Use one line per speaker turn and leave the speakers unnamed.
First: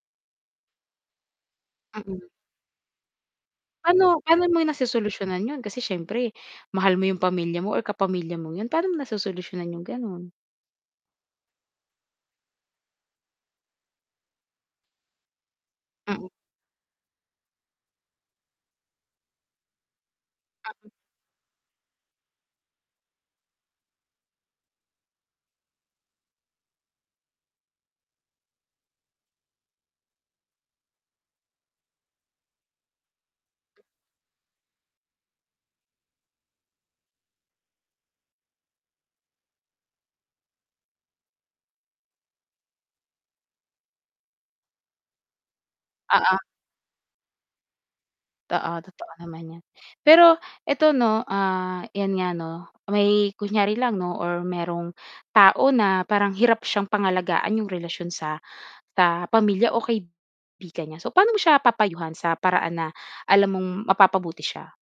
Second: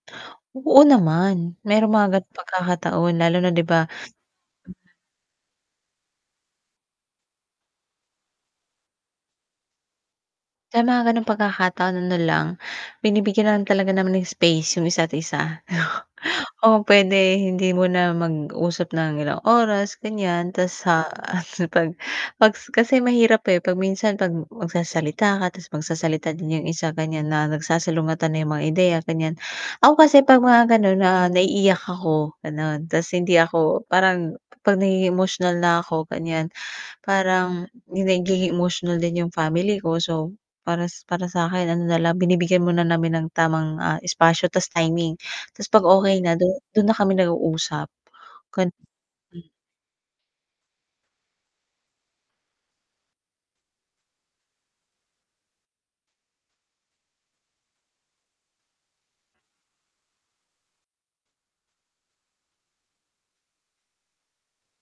Oo, naman merong mga
Mm.
ganung pagkakataon lalo na 'di ba
Pa'no pa'no mo nasosolusyunan yun kasi sIyempre mahal mo yung pamilya mo or kapamilya mong yun, pa'no mo nasosolusyunan yung ganon?
sa mga gano'ng pagkakataon, na lang, binibigyan na lang talaga naman ng space yung isa't-isa.
Mm.
Oo, pwede hindi mo na mag-usap ng ilang oras ganyan, 'tas sa 'pag pag sa kasi mahirap eh, 'pag minsan 'pag magsasalita ka 'tas magsasalita din yung isa ganyan, na nagsasalungatan na yung mga ideya ganyan. Ako kasi 'pag mga gano'n na naiiyak ako, ganon, 'tas hindi ako parang 'pag nagiging emosyonal na ako ganyan, parang yung nagiging emosyonal din yung family ko, so, para para sakin ano na lang, binibigyan mo na namin ng tamang, ah, espasyo 'tas timing. 'Tas 'pag okay na
Oo.
dun dun na kami nag-uusap
Totoo,
gan
totoo naman 'yan. Pero eto 'no, ah, 'yan nga 'no. May kunyari lang 'no or merong tao na parang hirap siyang pangalagaan yung relasyon sa, ah, pamilya o kaibigan niya, so, paano mo siya papayuhan sa paraan na alam mong mapapabuti siya?